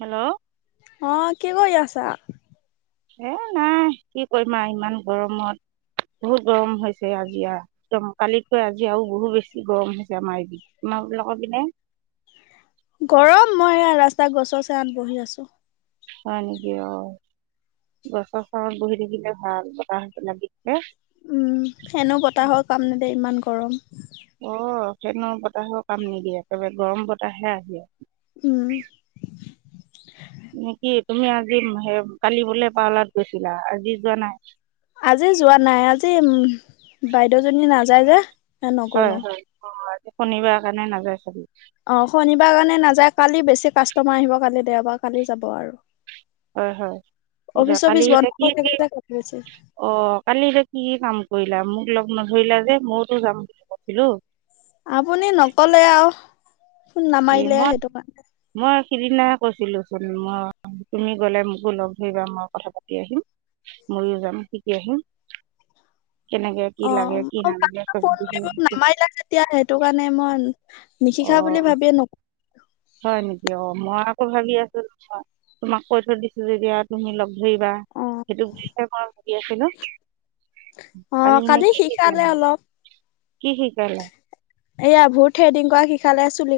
Hello অ কি কৰি আছা? এ নাই কি কৰি মা আৰু ইমান গৰমত। বহুত গৰম হৈছে আজি আৰু একদম কালিতকৈ আজি আৰু বহুত বেছি গৰম হৈছে আমাৰ লগৰ পিনে গৰম মই ৰাস্তা গছৰ ছাঁত বহি আছো হয় নেকি অ গছৰ ছাঁত বহি থাকিলে ভাল বতাহি উম এনেও বতাহৰ কাম দে ইমান গৰম। এনেই বতাহৰও কাম নিদিয়ে একেবাৰে গৰম বতাহে আহে। উম নেকি তুমি আজি কালি বোলে পাৱলাত গৈছিলা আজি যোৱা নাই। আজি যোৱা নাই আজি উম বাইদেউজনী নাযায় যে। এ হয় নগলো। হয় শনিবা কাৰণে নাযায় চাগি। অ শনিবাৰ কাৰণে নাযায় কালি বেছি কাষ্টমাৰ আহিব কালি দেওবাৰ কালি যাব আৰু হয় হয় এতি অফিচ কালি চফিচ বন্ধ এতিয়া কি হৈ কি? থাকে যে কালি বেছি। অ কালি এতিয়া কি কি কাম কৰিলা? মোক লগ্ন ধৰিলা যে মোৰতো যাম বুলি কৈছিলো। আপুনি নকলে আও। এ মই মই সিদিনাহে কৈছিলো। মই তুমি গলে মোকো লগ ধৰিবা মই কথা পাতি আহিম। ময়ো যাম কি কি আহিম। কেনেকে অ লাগে অ ফোন ম গোটেইখিনি শিকি। নামাৰিলা তেতিয়া সেইটো কাৰণে মই অ নিশিখা বুলি ভাবিয়ে নক হয় নেকি অ মই আকৌ ভাবি আছো নয় তোমাক কৈ থৈ দিছো যেতিয়া তুমি লগ ধুৰিবা অ সেইটো বিষয় ভাবি আছিলো। অ কালি শিকালে অলপ। কি শিকালে এয়া ভূতহে সফালে আছিলে।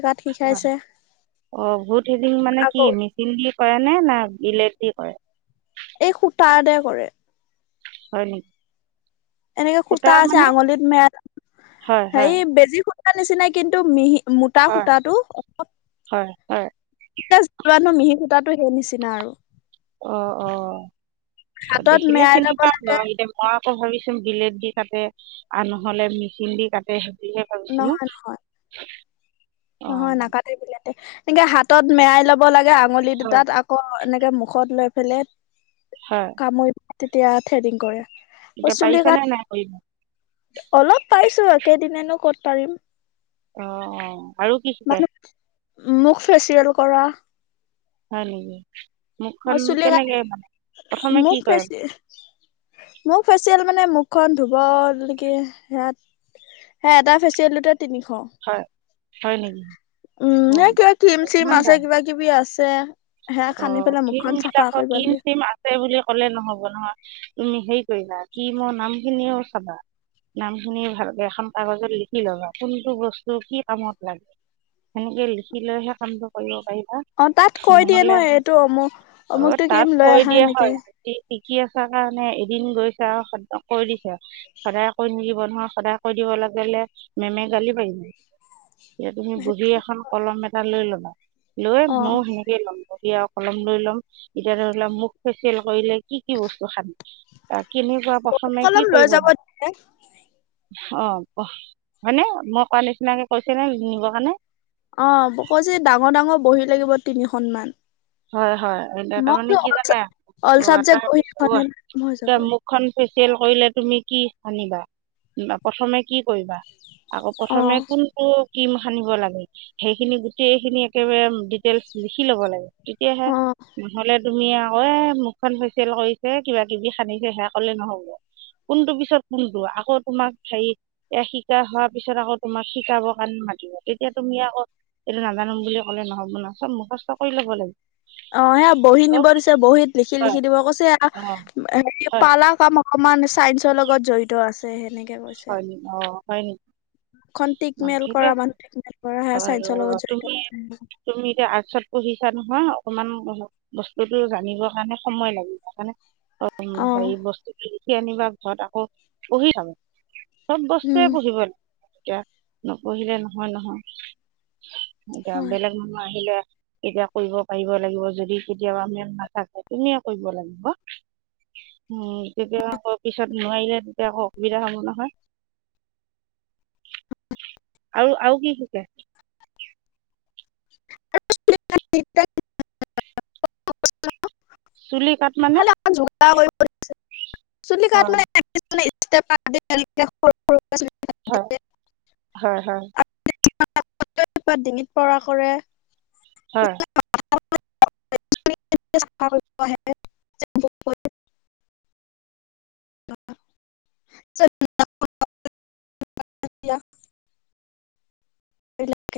অ ভূত সেইদিন মানে কি আকৌ মিচিন দি কৰা নে না বিলেতি কৰে। এই খুঁটাততে কৰে। হয় নেকি? এনেকে সূতা সুতা আছে মানে আঙুলিত মেলেল হয়, হে হয়, বেজি সূতাৰ নিচিনাই কিন্তু মিহি মোতা হয়, সূতাটো অলপ। হয়, হয়। এতি জানো মিহি সূতটো সেই নিচিনা আৰু অ অ হাতত দেখিলে মেৰাই কিন্তু ল'ব পাম ব লাগে এতিয়া মই। আকৌ ভাবিছ বিলেট দি কাটে আৰু নহলে মেচিন দি কাটে। কিহে কৰিছিলো অহ নাকাতে বিলতে এনেকে হাতত মেৰাাই লব লাগে আঙুলি হয়, দুটাত আকৌ মুখত লৈ পেলাই হয়, কামুৰি তেতিয়া থ্ৰেডিং কৰে। প এতিয়া চুলি পাৰিছানে কাত নাই কৰিব? অলপ পাইছো। একেইদিননো ক'ত পাৰিম। অ অ। আৰু কি শিকাই মানে মোক ফেচিয়েল কৰা। হয় নেকি? অ মুখখন চুলি গা কেনেকে মানে প্ৰথমে কি মখ কৰে? ফেচ মখ ফেচ মানে মুখখন ধুব নেকি সয়াত সে এটা ফেচিয়েল দুতে তিনিশ হয়, হয় নেকি? উম অ', হে বাবা কিবা ক্ৰীম চিম ইমান আছে দাম কিবা কিবি আছে। যে সেৰা খান্দি পেলাই ম মোক। বিলাক কিৰিম চিম আছে বুলি ক'লে নহ'ব নহয়। তুমি হেৰি কৰিবা কি মোৰ নামখিনিও চাবা। নাম শুনি ভালকে এখন কাগজত লিখি ল'বা কোনটো বস্তু কি কামত লাগে, সেনেকে লিখি লৈহে কামটো কৰিব পাৰিব। অ তাত কৈ দিয়ে নহ এইটো অমুক অমুকটো তাত কিম লৈ কৈ আহা দিয়ে হয় সেনেকেই। শিকি আছা কাৰণে এদিন গৈছে আৰু সদ কৈ দিছে সদায় কৈ নিদিব নহয় সদায় কৈ দিব। লা গ লে মে মে গালী পাৰিব ন। এতিয়া তুমি বুঢহি এখন কলম এটা লৈ ল'লা লৈ অ ময় সেনেকেই ল'ম। য়া কলম লৈ লম এতিয়া ধৰি লম মোক ফেচিয়েল কৰিলে কি কি বস্তু খাম ত। কিনি পোৱা কপি প্ৰথমে কি কলম লৈ কৰিব যাব লাগে? দিছে। অ হয়নে মই কোৱা নিচিনাকে কৈছে নে নি নিব কাৰণে অ ব ক যে ডাঙৰ ডাঙৰ বহি লাগিব তিনিখন মান। হয় হয় টোটা মই মানে বোলো কি অল জানে। চাব অল অ চাবজেক্ট তাৰ বহী পিছ এখনে লৈ যাম হৈ যাব। এতিয়া মুখখন যে চেল কৰিলে তুমি কি আনিবা প্ৰথমে কি কৰিবা? আকৌ অ প্ৰথমে কোনটো কিম সানিব লাগে সেইখিনি গোটেইখিনি একেবাৰে ডিটেইলচ লিখি লব লাগে। তেতিয়াহে অ। নহ'লে তুমি আকৌ এ মুখখন ফেচিয়েল কৰিছে কিবা কিবি হানিছে সেয়া কলে নহব। কোনটো পিছত কোনটো আকৌ তোমাক হেৰি শিকা হোৱা পিছত আকৌ তোমাক শিকাব কাৰণে মাতিব তেতিয়া তুমি আকৌ এইটো নাজানো বুলি ক'লে নহ'ব ন চব মুখষ্ট কৰি ল'ব লাগিব। অ সেয়া বহী চব নিব দিছে বহীত লিখি হয় লিখি দিব কৈছে অঁ হেৰি হয় পালাৰ কাম অকমান চায়েন্স ৰ লগত জড়িত আছে সেনেকে, হয় নকি অ হয় নেকি? খন অঁ টিকমেল ঠিকে কৰা মানুহ টিকমেল কৰা আছে সে বাৰু চাইন্স লগত তুমি জড়িত। তুমি এতিয়া আৰ্টছ পঢ়িচা ন। না অকমান বস্তুতো জানিবৰ কাৰণে সময় লাগিব সেকাৰণে অ হেৰি বস্তুটো লিখি আনিবা ঘৰত আকৌ পঢ়ি লবা। চব উম বস্তুৱে পঢ়িব লাগে এতিয়া নপঢ়িলে নহয় নহয়। এতিয়া হয় বেলেগ মানুহ আহিলে, এতিয়া কৰিব পাৰিব লাগিব যদি কেতিয়াবা মেম নাথাকে তুমিয়ে কৰিব লাগিব। উম তেতিয়া আকৌ পিছত নোৱাৰিলে তেতিয়া আকৌ সুবিধা হব নহয়। আৰু আৰু কি শিকাই? [unintelligible] চুলি কাট মানে [unintelligible] অঁ [unintelligible] হয় হয় হয়। পাত ডিঙিত পৰা কৰে। হয় [unintelligible] [inaudible] [unintelligible] [unintelligible] [unintelligible]